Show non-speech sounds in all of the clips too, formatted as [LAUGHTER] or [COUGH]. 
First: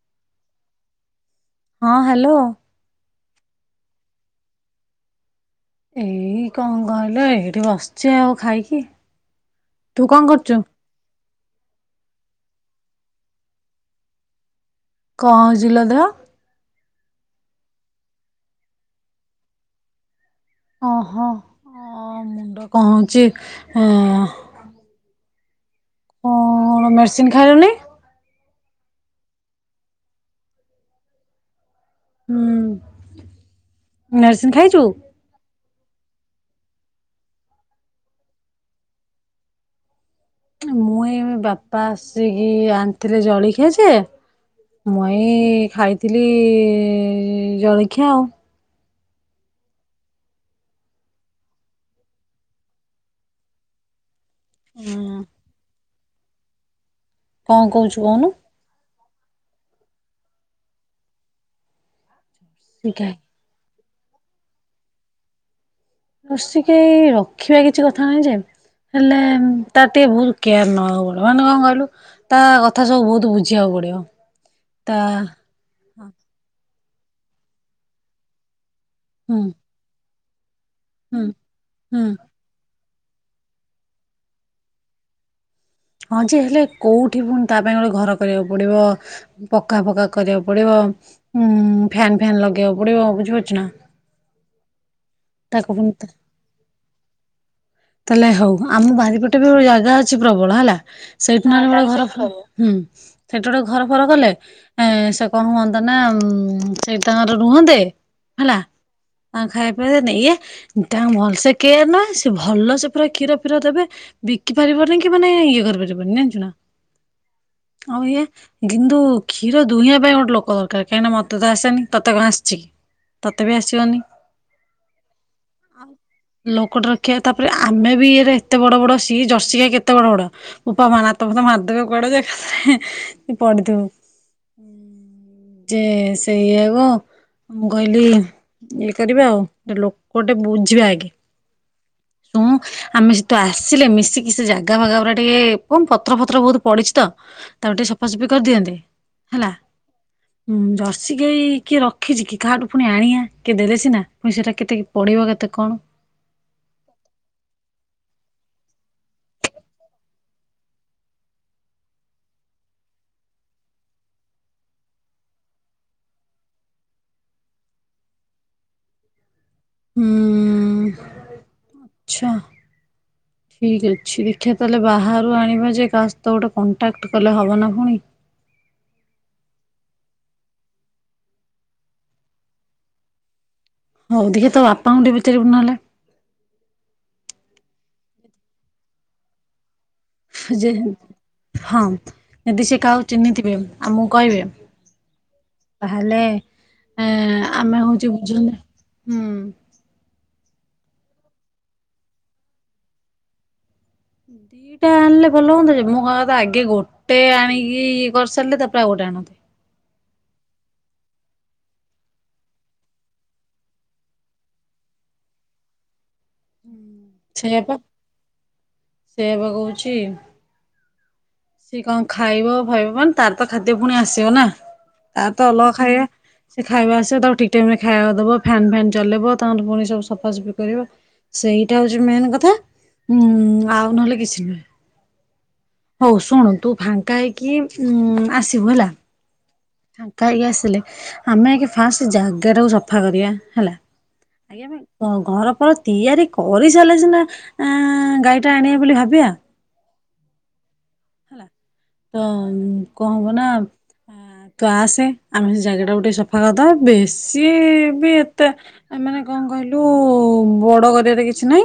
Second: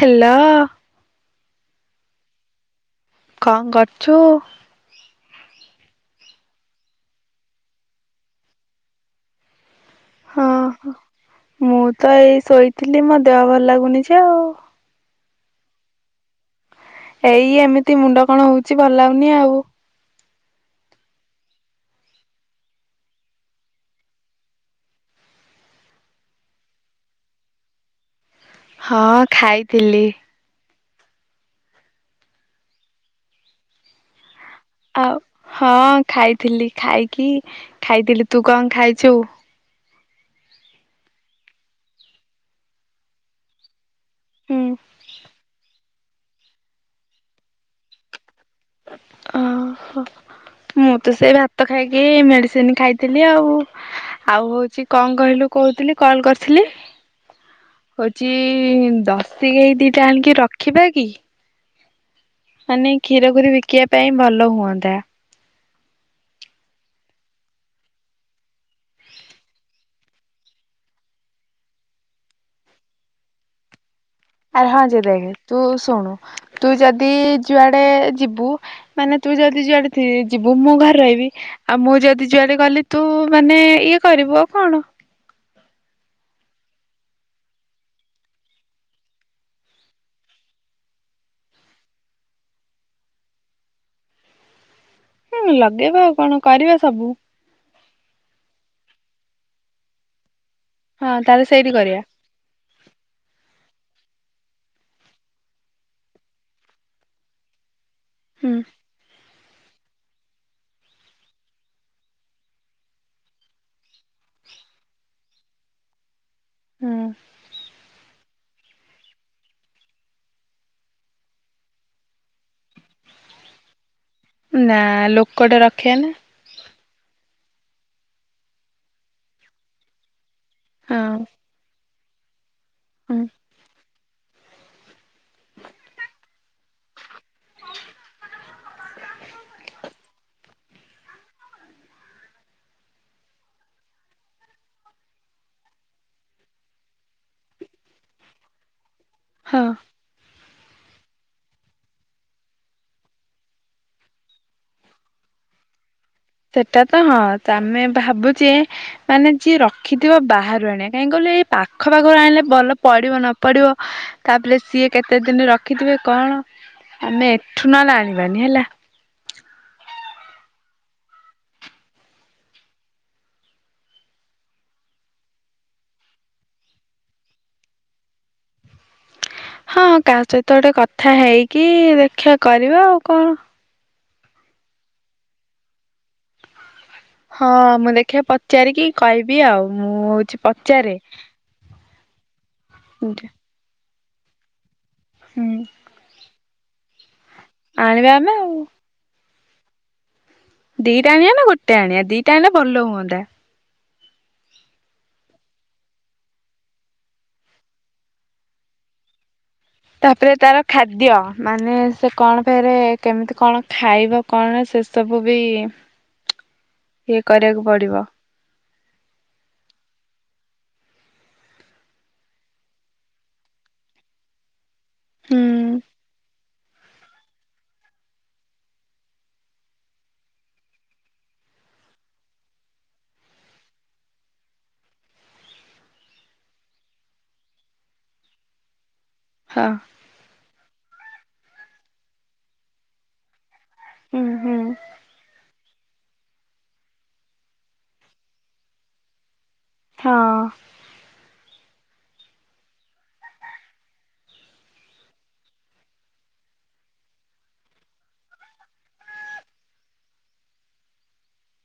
Hello ହଁ hello କଣ କରୁଛୁ? ଏଇ କଣ କହିଲ ଏଇଠି ବସିଚ ଆଉ ଖାଇକି ତୁ କଣ ହଁ କରୁଛୁ ମୁଁ ତ ଏଇ ଶୋଇଥିଲି ମୋ ଦେହ ଭଲ ଲାଗୁନି ଯେ ଆଉ କଣ ହେଇଚି କି ଲୋ ଦେହ ଏଇ ଏମିତି ମୁଣ୍ଡ କଣ ହଉଛି ଭଲ ଲଉନି ଆଉ ଓହୋ ମୁଣ୍ଡ କହୁଛି ଅ ହ ମେଡିସିନ ଖାଇଲୁଣି ହଁ ଖାଇଥିଲି। ମେଡ୍ ଆଉ ହଁ ଖାଇଥିଲି ଖାଇକି ଖାଇଥିଲି ତୁ କଣ ଖାଇଛୁ? ମୁଁ ବାପା ଆସିକି ଆଣିଥିଲେ ଜଳଖିଆ ଯେ ହୁଁ ମୁଁ ଏଇ ଖାଇଥିଲି ଜଳଖିଆ ଆଉ ଓହୋ ମୁଁ ତ ସେ ଭାତ ଖାଇକି ମେଡିସିନ ଖାଇଥିଲି ଆଉ ଆଉ ହଉଛି କଣ ହୁଁ କହିଲୁ କହୁଥିଲି। କଣ କରିଥିଲି? କଣ କହୁଛୁ କହୁନୁ ହଉଛି ତ ସିକ ଦିଟା ଆଣିକି ରଖିବା କି? ଆାନେ କ ଶିଖା ଖିର ଖିରୁ ବି ଶଖିବା ପାଇଁ ଭଲ ହୁଅନ୍ତା। ଜରଷିଗାଇ ରଖିବା କିଛି କଥା ନାହିଁ ଯେ ହେଲେ ତ ଟିକେ ବହୁତ କେୟାର ନବାକୁ ପଡିବ ମାନେ କଣ କହିଲୁ ତା କଥା ସବୁ ବହୁତ ବୁଝିବାକୁ ପଡିବ ଆରେ ହଁ ତା ଯ ଦେ ତୁ ଶୁଣୁ ତୁ ଯଦି ଯୁଆଡ଼େ ଯିବୁ ମାନେ ତୁ ହୁଁ ଯଦି ଯୁଆଡ଼େ ସିଏ ଯି ମୁଁ ମୁଁ ଘରେ ହୁଁ ରହିବି ଆଉ ମୁଁ ହୁଁ ଯଦି ଯୁଆଡେ ଗଲି ତୁ ମାନେ ଇଏ କରିବୁ ଆଉ କଣ ହଁ ଯେ ହେଲେ କୋଉଠି ପୁଣି ତା ପାଇଁ ଗୋଟେ ଘର କରିବାକୁ ପଡିବ ପକା ଫକା କରିବାକୁ ପଡିବ, ଉଁ ଫ୍ୟାନ ଫ୍ୟାନ ଲଗେଇବାକୁ ପଡିବ, ବୁଝିପାରୁଛି ନା। ହୁଁ ତାକୁ ପୁଣି ଲଗେଇବା ତା ଆଉ କଣ କରିବା ସବୁ ତାହେଲେ ହଉ ଆମ ବାରିପଟେ ବି ଜାଗା ଅଛି, ପ୍ରବଳ ହେଲା ହଁ ତାହେଲେ ସେଇଠୁ ନଲେ ସେଇଠି ବ କରିବା ଘର ହୁଁ ସେଠ ବ ଘର ଫର କଲେ ସେ କଣ ହୁଅନ୍ତା ନା ସେଇ ତାାଙ୍କର ରୁହନ୍ତେ ହୁଁ ଆ ଖାଇବା ପିବା ଇଏ ତାଙ୍କୁ ଭଲସେ କେୟାର ନହେ ସେ ଭଲ ସେ ପୁରା କ୍ଷୀର ଫିର ଦେବେ, ବିକି ପାରିବନି କି ମାନେ ଇଏ କରିବ [UNINTELLIGIBLE] ଜାଣିଚୁ ନାଁ। ହୁଁ। [INAUDIBLE] ଆଉ ଇଏ କିନ୍ତୁ କ୍ଷୀର ଦୁହିଁବା ପାଇଁ ଗୋଟେ ଲୋକ ଦରକାର, କାହିଁକି ନା ମତେ ତ ଆସେନି ତତେ କଣ ଆସିଛି କି ତତେ ବି ଆସିବନି। ନା ଲୋକଟା ରଖେ ନା ଦେଖିଆ ତାପରେ ଆମେ ବି ଇ ଏତେ ବଡ ସିଏ ଜର୍ସି ଖା କେତେ ବଡ ବଡ ବୋପା ମା ହଁ ନାତ ଫାତ ମାରିଦେବେ। ବଡ଼ ଦେଖ ହୁଁ [INAUDIBLE] ପଡ଼ିଥିବ। [INAUDIBLE] ଯେ ସେ ଇକୁ ମୁଁ କହିଲି ଇଏ କରିବା ଆଉ ଲୋକ ଟେ ବୁଝିବା ଆଗେ, ଶୁଣ ଆମେ ସେ ତୁ ଆସିଲେ ମିଶିକି ସେ ଜାଗା ଭାଗା ପୁରା ଟିକେ କଣ ପତର ପତ୍ର ବହୁତ ପଡିଚି ତ ତାକୁ ଟିକେ ସଫାସଫି କରିଦିଅନ୍ତେ। ହଁ ହୁଁ ଜର୍ସି ଗଈ କିଏ ରଖିଛି କି, କାହାଠୁ ପୁଣି ଆଣିବା କିଏ ଦେଲେ ସିନା ପୁଣି ସେଟା କେତେ ପଡେଇିବ କେତେ କଣ ସେଟା ତ ହଁ ଆମେ ଭାବୁଛେ ମାନେ ଯିଏ ରଖିଥିବ ବାହାରୁ ଆଣିବା କାହିଁକି କହିଲ ଏଇ ପାଖ ପାଖରୁ ଆଣିଲେ ଭଲ ପଡିବ ନ ପଡିବ ତାପରେ ସିଏ କେତେ ଦିନ ରଖିଥିବେ କଣ ଆମେ ଏଠୁ ନହେଲେ ଆଣିବାନି ହେଲା। ହୁଁ [INAUDIBLE] ଆଚ୍ଛା ଠିକ ଅଛି, ଦେଖିବା ତାହେଲେ ବାହାରୁ ଆଣିବା ଯେ କା ସତ ଗୋଟେ କଣ୍ଟାକ୍ଟ କଲେ ହବନା ପୁଣି [INAUDIBLE] ହଁ କା ସହିତ ଗୋଟେ କଥା ହେଇକି ଦେଖା କରିବା ଆଉ କଣ ହୋଉ ଦେଖେ ତ ବାପାଙ୍କୁଠ ବିଚାରିବୁ ନହେଲେ ହଁ ମୁଁ ଦେଖିବା ପଚାରିକି କହିବି ଆଉ ମୁଁ ହଉଛି ଯେ ପଚାରେ। ହଁ ଯଦି ସେ କାହା ହୁଁ ଚିହ୍ନିଥିବେ ଆଉ ମୁଁ କହିବି ତାହାଲେ ହଁ ଆମେ ଆଣିବା ହଉଛି ଆମେ ବୁଝୁ ଆଉ ନା ହୁଁ ଦିଟା ଆଣିବା ନା ଗୋଟେ ଆଣିବା ଦିଟା ଆଣେ ଭଲ ହୁଅନ୍ତା। ଦିଟା ଆଣିଲେ ଭଲ ହୁଅନ୍ତା, ଯେ ମୁଁ କ ତ ଆଗେ ଗୋଟେ ଆଣିକି କରିସାରିଲେ ତା ପ୍ରାୟ ଗୋଟେ ଆଣନ୍ତେ। ତାପରେ ତାର ଖାଦ୍ୟ ମାନେ ସେ କଣ ଫରେ କେମିତି କଣ ଖାଇବ କଣ ସେ ସବୁ ବି [INAUDIBLE] ଇଏ କରିବାକୁ ପଡିବ। ସେବା କୋହୁଚି ସେି କଣ ଖାଇବ ଭାଇିବ ମାନ ତାର ତ ଖାଦ୍ୟ ପୁଣି ଆସିବ ନା ତ ହୁଁ ତ ଅଲଗ ଖାଇ ସେ ଖାଇବା ଆସିବା ତାକୁ ଠିକ ଟାଇମ ରେ ଖାଇବା ଦବ ଫ୍ୟନ୍ ଫ୍ୟନ୍ ଚଲେଇବ ତାଙ୍କର ପୁଣି ସବୁ ସଫାସଫା କରିବ ସେଇଟା ହଉଛି ମେନ୍ କଥା ଉଁ ଆଉ ନହେଲେ କିଛି ନୁହେଁ ହଉ ଶୁଣ ତୁ ଫାଙ୍କା ହେଇକି ଉ ଆସିବୁ ହେଲା ହଁ କା ହେକି ଆସିଲେ ଆମେ ଫାଷ୍ଟ ଜାଗା ଟାକୁ ସଫା କରିବା ହେଲା ହୁଁ ହୁଁ। ଆଜ୍ଞା ଘର ତିଆରି କରିସାରିଲେ ସିନା ଗାଈ ଟା ଆଣିବେ ବୋଲି ଭାବିବା ହଁ ହେଲା ତ କଣ ହବ ନା ତୁ ଆସେ ଆମେ ସେ ଜାଗେଟ ଟା ଟିକେ ସଫା କରିଦବା ବେଶୀ ବି ଏତେ ମାନେ କଣ କହିଲୁ ବଡ କରିବାର କିଛି ନାହିଁ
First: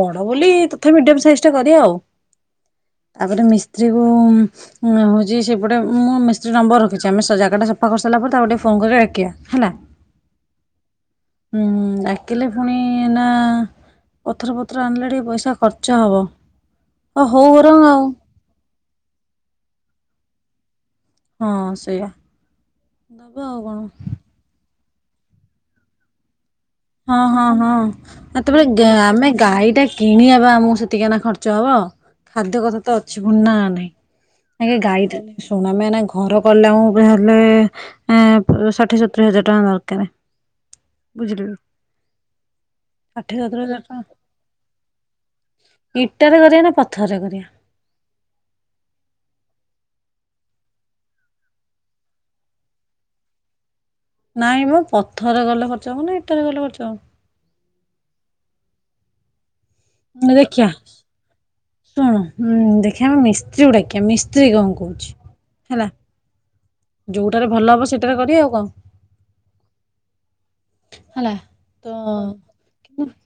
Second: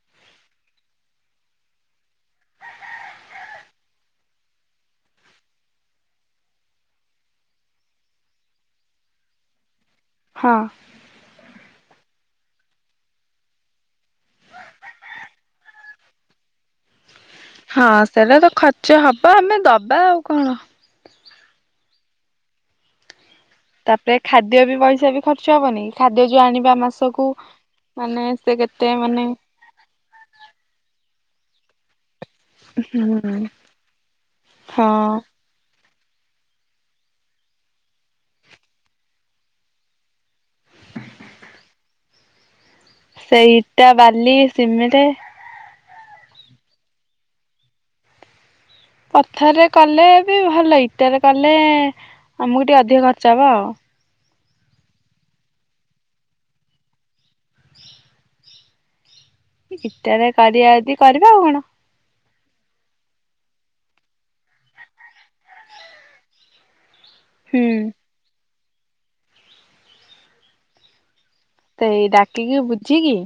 ବଡ ବୋଲି ତଥା ମିଡିୟମ ସାଇଜ ଟା କରିବା ଆଉ ତାପରେ ମିସ୍ତ୍ରୀ କ ହଉଛି ସେପଟେ ମୁଁ ମିସ୍ତ୍ରୀ ନମ୍ବର ରଖିଛି ଆମେ ଜାଗାଟା ସଫା କରିସାରିଲା ପରେ ତାକୁ ଟିକେ ଫୋନ କରି ରଡଖିବା ହେଲା ହଁ ହୁଁ ଡାକିଲେ ପୁଣି ନା ପଥର ପଥ୍ର ଆଣିଲେ ଟିକେ ପଇସା ଖର୍ଚ୍ଚ ହେବ ଓ ହଉ ରଙ୍ଗ ଆଉ ଆଚଛା ହବା ଆମେ ଦବା ଆଉ କଣ ହଁ ସେଇଆ ଆଉ କଣ ତାପରେ ଖାଦ୍ୟ ବି ପଇସ ବି ଖଚ ହବନି ଖାଦ୍ୟ ଯଉ ଆଣି ହଁ ହଁ ହଁ ସେତେବେଳେ କେତେ ମାନେ ଆମେ ଗାଈ ଟା କିଣିବା ବା ଆମକୁ ସେତିକି ନା ଖର୍ଚ୍ଚ ଯଅ ଖାଦ୍ୟ କଥା ତ ଅଛି ଭୁ ହୁଁ ନା ନାଇଁ ଆେ ଗାଇଥା ହଁ। ଶୁଣମେ ଘର କଲା ଆ ହେଲେ ଷାଠିଏ ସତୁୁରରି ହଜାର ଟଙ୍କା ଦରକାର ବୁଝିଲୁ ଷାଠିଏ ସେଇ ସତୁରି ହଜାର ଇଟା ବାଲି ସିମିରେ ଇଟରେ କରିବା ନା ପଥରରେ କରିବା ପଥରେ କଲେ ବି ଭଲ ଇଟରେ କଲେ ଆମକୁ ଟିକେ ଅଧିକ ଖର୍ଚ୍ଚ ହବ ଆଉ ନାଇଁ ମୋ ପଥରରେ ଗଲେ ଖର୍ଚ୍ଚ ହବ ନା ଏଇଟରେ ଗଲେ ଖର୍ଚ୍ଚ ହ [UNINTELLIGIBLE] ଇଟାରେ ଦେଖିବା କରିବା ଯଦି କରିବା ଆଉ କଣ ଶୁଣଁ ଦେଖିବା ମି ମିସ୍ତ୍ରୀ ଗୁଡାକି ମିସ୍ତ୍ରୀ କଣ କହୁଛି ହେଲା ଯୋଉଟାରେ ହୁଁ ଭଲ ହବ ସେଟାରେ କରି ଆଉ କଣ ହେଲା ତ ସେ ଏଇ ଡାକିକି କିନ୍ତୁ ବୁଝିକି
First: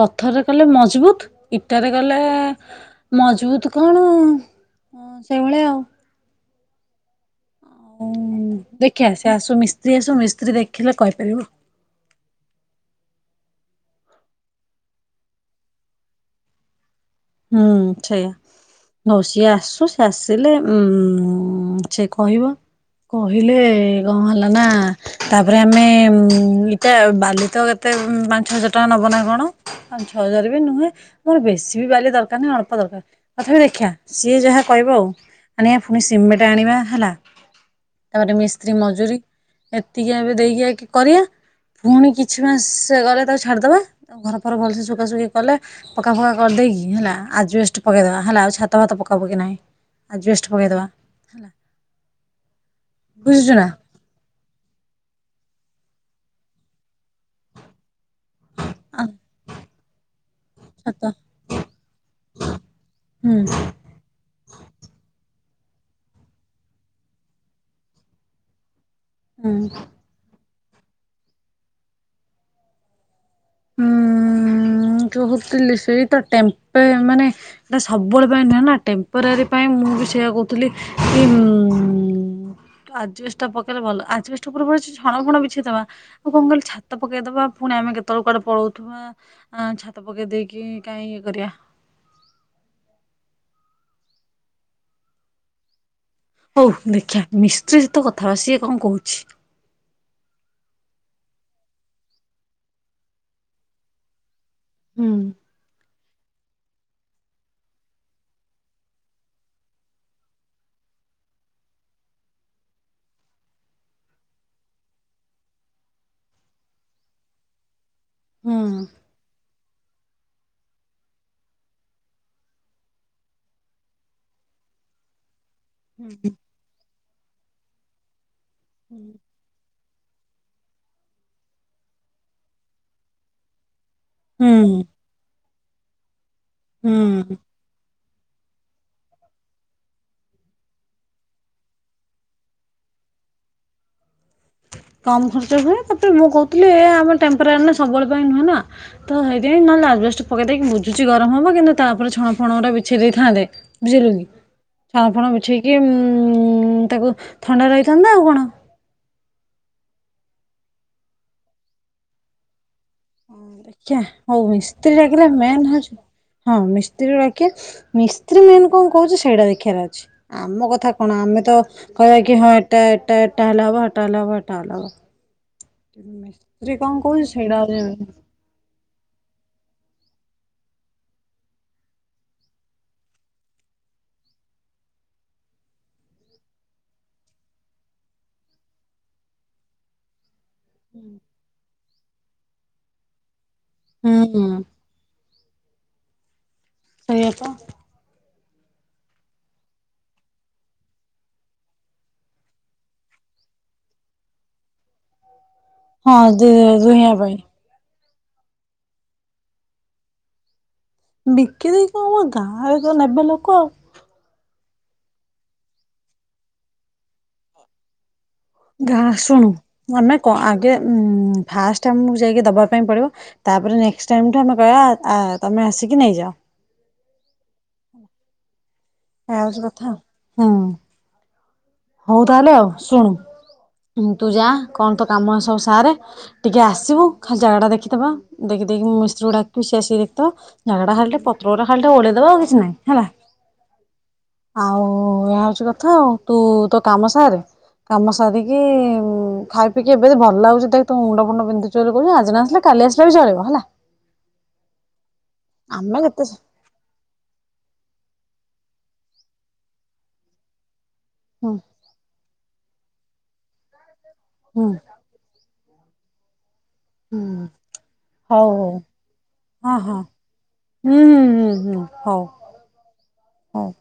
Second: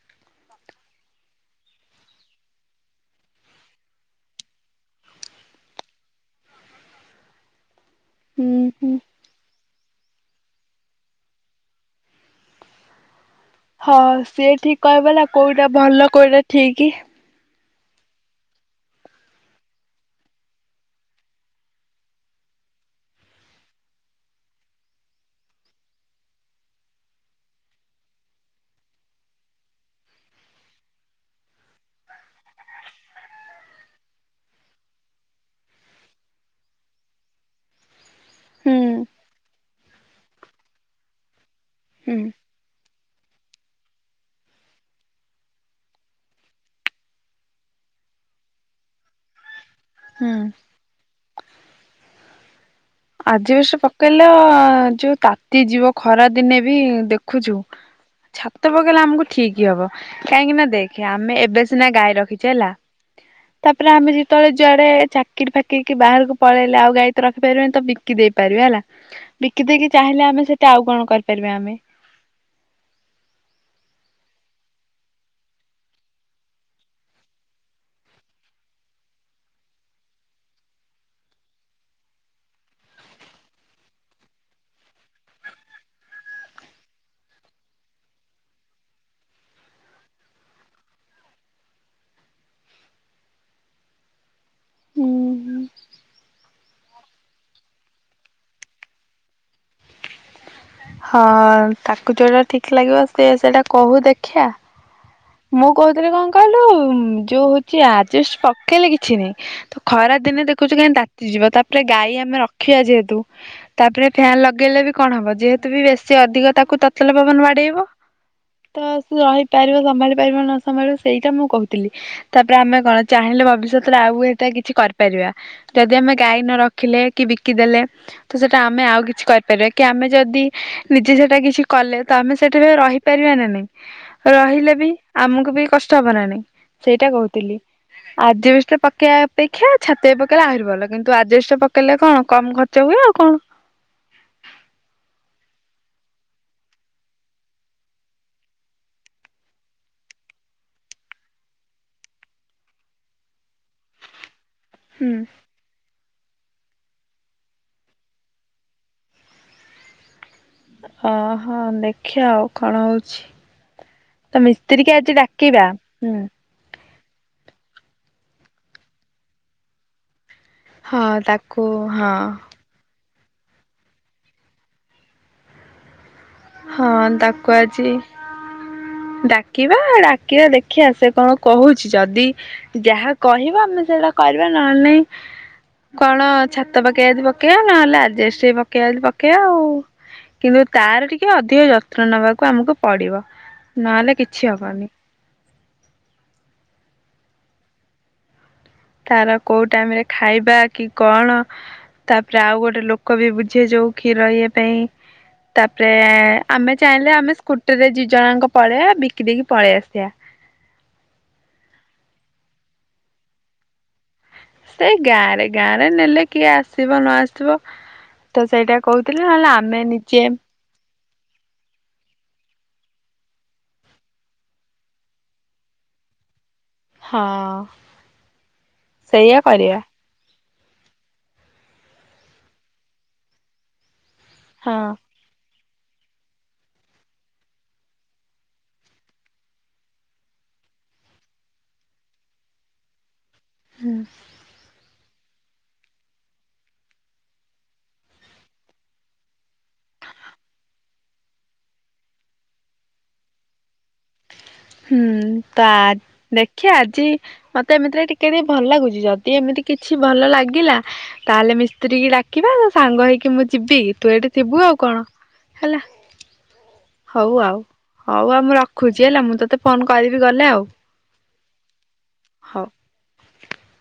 ପଥରରେ କଲେ ମଜବୁତ ଇଟାରେ ଗଲେ ମଜବୁତ କଣ ସେଇଭଳିଆ ଆଉ ଓ ହୁଁ ହୁଁ ଦେଖିବା ଆସ ଆସୁସ୍ତ ସ୍ତ୍ରୀ ସବୁ ମିସ୍ତ୍ରୀ ଦେଖିଲେ କହିପାରିବ ହଁ ସିଏ ଠିକ କହିବଲା କୋଉଟା ଭଲ କୋଉଟା ଠିକ ହୁଁ ସେଇଆା ହଉ ସିଏ ଆସୁ ସି ଆସିଲେ ଉ ସିଏ କହିବ କହିଲେ କଣ ହେଲା ନା ତାପରେ ଆମେ ଇଟା ବାଲି ତ କେତେ ପାଞ୍ଚ ହଜାର ଟଙ୍କା ନବ ନା କଣ ପାଞ୍ଚ ଛଅ ହଜାର ବି ନୁହେଁ ମୋର ବେଶୀ ବି ବାଲି ଦର ନା ଅଳ୍ପ ଦରକାର ତଥାପି ଦେଖିବା ସିଏ ଯାହା କହିବ ଆଉ ଆ ପୁଣି ସିମେଟ ଆଣିବା ହେଲା ତାପରେ ମିସ୍ତ୍ରୀ ହୁଁ ମଜୁରୀ ଟିକେ ଏବେ ଦେଇକି କି କରିବାଆ ପୁଣି ହୁଁ। କିଛି ମାସ ଗଲେ ତ ଛାଡ଼ିଦେବାଉ ଘର ଫର ଭଲସେ ଶୁଖାସୁଖି କଲେ ପକା ଫକ୍କା କରିଦେଇକି? ଁ ହେଲା ଆଜି ପକେଇଦବା ହେଲା ଆଉ ଛାତ ଭାତ ପକବ କି ନାହିଁ। ଆ ହୁଁ ବେଷ୍ଟ ଭୋଗେଇ ଦେବା ହେଲା। ବୁଝୁଛୁ ଆଜି ନା ବସ ପକେଇଲେ ଯୋଉ ତା ଏତି ଯିବ ଖରା ଦିନେ ବି ଦେଖ ରଖଛୁ ଛାତ ପକେଇଲେ ଆଉ ଆମକୁ ଠିକ ହି ହବ କାହିଁକି ନା ଦେଖ ଛାତ ଆମେ ଏବେ ସିନା ଗାଈ ରଖିଛେ ହେଲା ହୁଁ ତାପରେ ଆମେ ଯେତେବେଳେ ଯୁଆଡେ ଚିକି ଫାକିକି ବାହାରକୁଳଲେଉ ଗଈ ତ ରଖିପାରିବନି ତ ବିକି ଦେଇ ପାରିବେ ହେଲା। ବିକି ହୁଁ ଦେଇେଇକି ଚାହିଁଲେ ଆମେ ସେଠି ଆଉ କଣ କରିପାରିବା ଆମେ ହୁଁ ଁ କହୁଥିଲି ସେଇଟ ମାନେ ଏଟା ସବୁବେଳେ ପାଇଁ ନୁହେଁ ନା ଟେମ୍ପୋରାରୀ ପାଇଁ ମୁଁ ବି ସେଇଆ କହୁଥିଲି କି ଆଜଗଷ୍ଟା ପକେଇଲେ ଭଲ ଆଜିଗଷ୍ଟା ପୂର୍ବ ସେ ଛଣ ଫୁଣ ବିଛେଇଦବା ଆଉ କଣ କହିଲି ଛାତ ପକେଇଦବା ପୁଣି ଆମେ କେତେବେଳକୁ କଆଡେ ପଳଉଥିବା। ହଁ ଛାତ ପକେଇ ଦେଇକି କାହିଁ ଇଏ କରିବା। ଓ ହୁଁ ହଉ ଦେଖିବା ମିସ୍ତ୍ରୀ ସହିତ କଥାବାର୍ ସ କଣ କହୁଛି। ହଁ ତାକୁ ଯେଉଁଟା ଠିକ୍ ଲାଗିବ ସେ ସେଇଟା କହୁ ଦେଖିିବା ହୁଁ ମୁଁ କହୁଥିଲି କଣ? କହିଲୁ ଯୋଉ ହଉଛି ଆଜିଷ୍ଟ ପକେଇଲେ କିଛି ନାହିଁ ତ ଖରା ଦିନେ ଦେଖୁଛୁ କାହିଁି ତାତିଯିବ ତାପରେ ଗାଈ ଆମେ ରଖିବା ଯେହେତୁ ତାପରେ ଫ୍ୟାନ ଲଗେଇଲେ ବି କଣ ହବ ଯେତ ବି ବେଶୀ ଅଧିକ ତାକୁ ତତଲ ପବନ ବାଡେଇବ ହୁଁ ତ ସେ ରହି ପାରିବ ସମ୍ଭାଳି ପାରିବ ନ ସମ୍ଭାଳିବ ସେଇଟା ମୁଁ କହୁଥିଲି ତାପରେ ଆମେ କଣ ଚାହିଁଲେ ଭବିଷ୍ୟତରେ ଆଉ ସେଟା କିଛି କରିପାରିବା ଯଦି ଆମେ ଗାଈ ନ ରଖିଲେ। କି ବିକିଦେଲେ ତ ସେଇଟା ଆମେ ଆଉ କିଛି କରିପାରିବା କି ଆମେ ଯଦି ନିଜେ ସେଟା କିଛି କଲେ ତ ଆମେ ସେଠା ବି ରହିପାରିବା ନା ନାଇଁ। ହୁଁ ରହିଲେ ବି ଆମକୁ ବି କଷ୍ଟ ହେବନାଣି ସେଇଟା ହୁଁ କହୁଥିଲି ଆ ବ୍ୟସ୍ତ ପକେଇବା ଅପେକ୍ଷା ଛାତି ପକେଇଲେ ଆହୁରି ଭଲ କିନ୍ତୁ ଆଜଷ୍ଟ ପକେଇଲେ କଣ କମ ଖର୍ଚ୍ଚ ହୁଏ ଆଉ କଣ? କମ ଖର୍ଚ୍ଚ ହୁଏ ତାପରେ ମୁଁ କହୁଥିଲି ଏ ଆମ ଟେମ୍ପରାଚର ନା ସବୁଳେ ପାଇଁ ନୁହେଁ ନା ତ ହେଇଥିାଇଁ ନହେଲେ ଲାଜ୍ଜ ପକେଇ ଦେଇକି ବୁଝୁଛି ଗରମ ହବ କିନ୍ତୁ ତାପରେ ଛଣ ଫଣ ଗୁା ବିଛେଇ ଦେଇଥାନ୍ତେ। ବୁଝିଲୁନି ଛଣ ହୁଁ ଫଣ ମିଠେଇକି ଉଁ ତାକୁ ଥଣ୍ଡା ରହିଥାନ୍ତା ଆଉ କଣ? ଅହୋ ଦେଖିଆ ଆଉ କଣ ହଉ ହଉ ମିସ୍ତ୍ରୀ ଆଜି ଲାଗିଲେ ଡାକିବା ମେନ ହଉଚି ହୁଁ ହଁ ମିସ୍ ମିସ୍ତ୍ରୀ ରଖିବା ମିସ୍ତ୍ରୀ ମେନ କଣ କହୁଚି ସେଇଟା ଦେଖିବାର ଅଛି। ଆମ କଥା ହଁ କଣ ଆମେ ତ ତାକୁ କହିବା କି ହଁ ଏଟା ଏଟା ହେଲେ ହବ, ହେଟା ହେଲେ ହବ, ହେଟା ହେଲେ ହବ। ରେ କଣ ହଁ କହୁଚି ତାକୁ ସେଇଟା [INAUDIBLE] ଆଜି ଡାକିବା ଡାକିବା ଦେଖିବା ସେ କଣ କହୁଛି। ଯଦି ଯାହା କହିବ ଆମେ ସେଇଟା କରିବା। ନହେଲେ ନାଇ କଣ ଛାତ ପକେଇବା ଯଦି ପକେଇବା ନହେଲେ ଆଜବେଷଟ ପକେଇବା ଯଦି ପକେଇବା ଆଉ। କିନ୍ତୁ ତାର ଟିକେ ଅଧିକ ଯତ ଯତ୍ନ ନେବାକୁ ଆମକୁ ପଡିବ। ନହେଲେ ହୁଁ କିଛି ହବନି। ସେଇଆପା ତାର କୋଉ ଟାଇମ ରେ ଖାଇବା କି କଣ ତାପରେ ଆଉ ଗୋଟେ ଲୋକ ବି ବୁଝେ ଯଉ ଖିର ଇଏ ପାଇଁ। ତାପରେ ହଁ ଦେ ଆମେ ଦୁହିଁବା ଚାହିଁଲେ ପାଇଁ ଆମେ ସ୍କୁଟିରେ ଯି ଜଣଙ୍କ ପଳେଇବା ବିକି ଦେଇକି ପଳେଇ ଆସିବା। ବିକି ଦେଇ କଣ ଗାଁରେ ତ ନେବେ ଲୋକ ଆଉ। ସେଇ ଗାଁରେ ଗାଁ ରେ ନେଲେ କିଏ ଆସିବ ନ ଆସିବ। ତ ସେଇଟା ଗାଁ କହୁଥିଲେ ନହେଲେ ଶୁଣୁ ଆମେ ନିଜେ କ ଆଗେ ଉଁ ଫାଷ୍ଟ ଆମକୁ ଯାଇକି ଦବା ପାଇଁ ପଡିବ। ତାପରେ ନେଷ୍ଟ ଟାଇମଠୁ ଆମେ କହିବା ତମେ ଆସିକି ନେଇଯାଅ। ହଁ। [INAUDIBLE] ମାଉସୀ କରିବା କଥାହବ। ହଁ। ହଉ ତାହେଲେ ଆଉ ଶୁଣୁ ହୁଁ ତୁ ଯା ହଁ କଣ ତୋ କାମ ଆସି ସା ମାରେ ଟିକେ ଆସିବୁ ଖାଲି ଜାଗାଟା ଦେଖିଦବା ଦେଖି ଦେଇକି ମୁଁ ମିସ୍ତ୍ରୀ ଡାକିବି ସେ ଆସିକି ଦେଖିଦବ। ଜାଗା ଖାଲି ପତ୍ର ଗା ଖାଲି ଓଳେଇଦବା ଆଉ କିଛି ନାଇଁ ହେଲା। ହୁଁ। ଓ ଏହା ହଉଛି କଥା ଆଉ ତୁ ତୋ କାମ ସାରେ କାମ ସାରିକି ଖାଇ ପିଇକି ଏବେ ଭଲ ଲାଗୁଚି। ଦେଖ ତୁ ମୁଣ୍ଡ ଫୁଣ୍ଡ ପନ୍ଧି ଚ କହୁଛ। ଆଜି ନାସିଲେ କାଲି ଆସିଲେ ବି ଚଳିବ ହେଲା। ହୁଁ। ତା ଆମେ କେତେ ସେ- ଦେଖିଆ ଆଜି ମତେ ଏମିତିରେ ଟିକେ ଟି ଭଲ ଲାଗୁଛି ଯଦି ଏମିତି କିଛି ଭଲ ଲାଗିଲା ହୁଁ ତାହେଲେ ମିସ୍ତ୍ରୀ କିି ଡାକିବା ସାଙ୍ଗ ହେଇକି ମୁଁ ଯିବି। ତୁ ଏଠି ଥିବୁ ହୁଁ ଆଉ କଣ? ହେଲା। ହୁଁ ହଉ ଆଉ ହଉ ଆଉ ମୁଁ ରଖୁଛି ହେଲା ମୁଁ ତ ହଁ ହଁ ହୁଁ ହ ହୁଁ ହୁଁ ହଉ ହଉ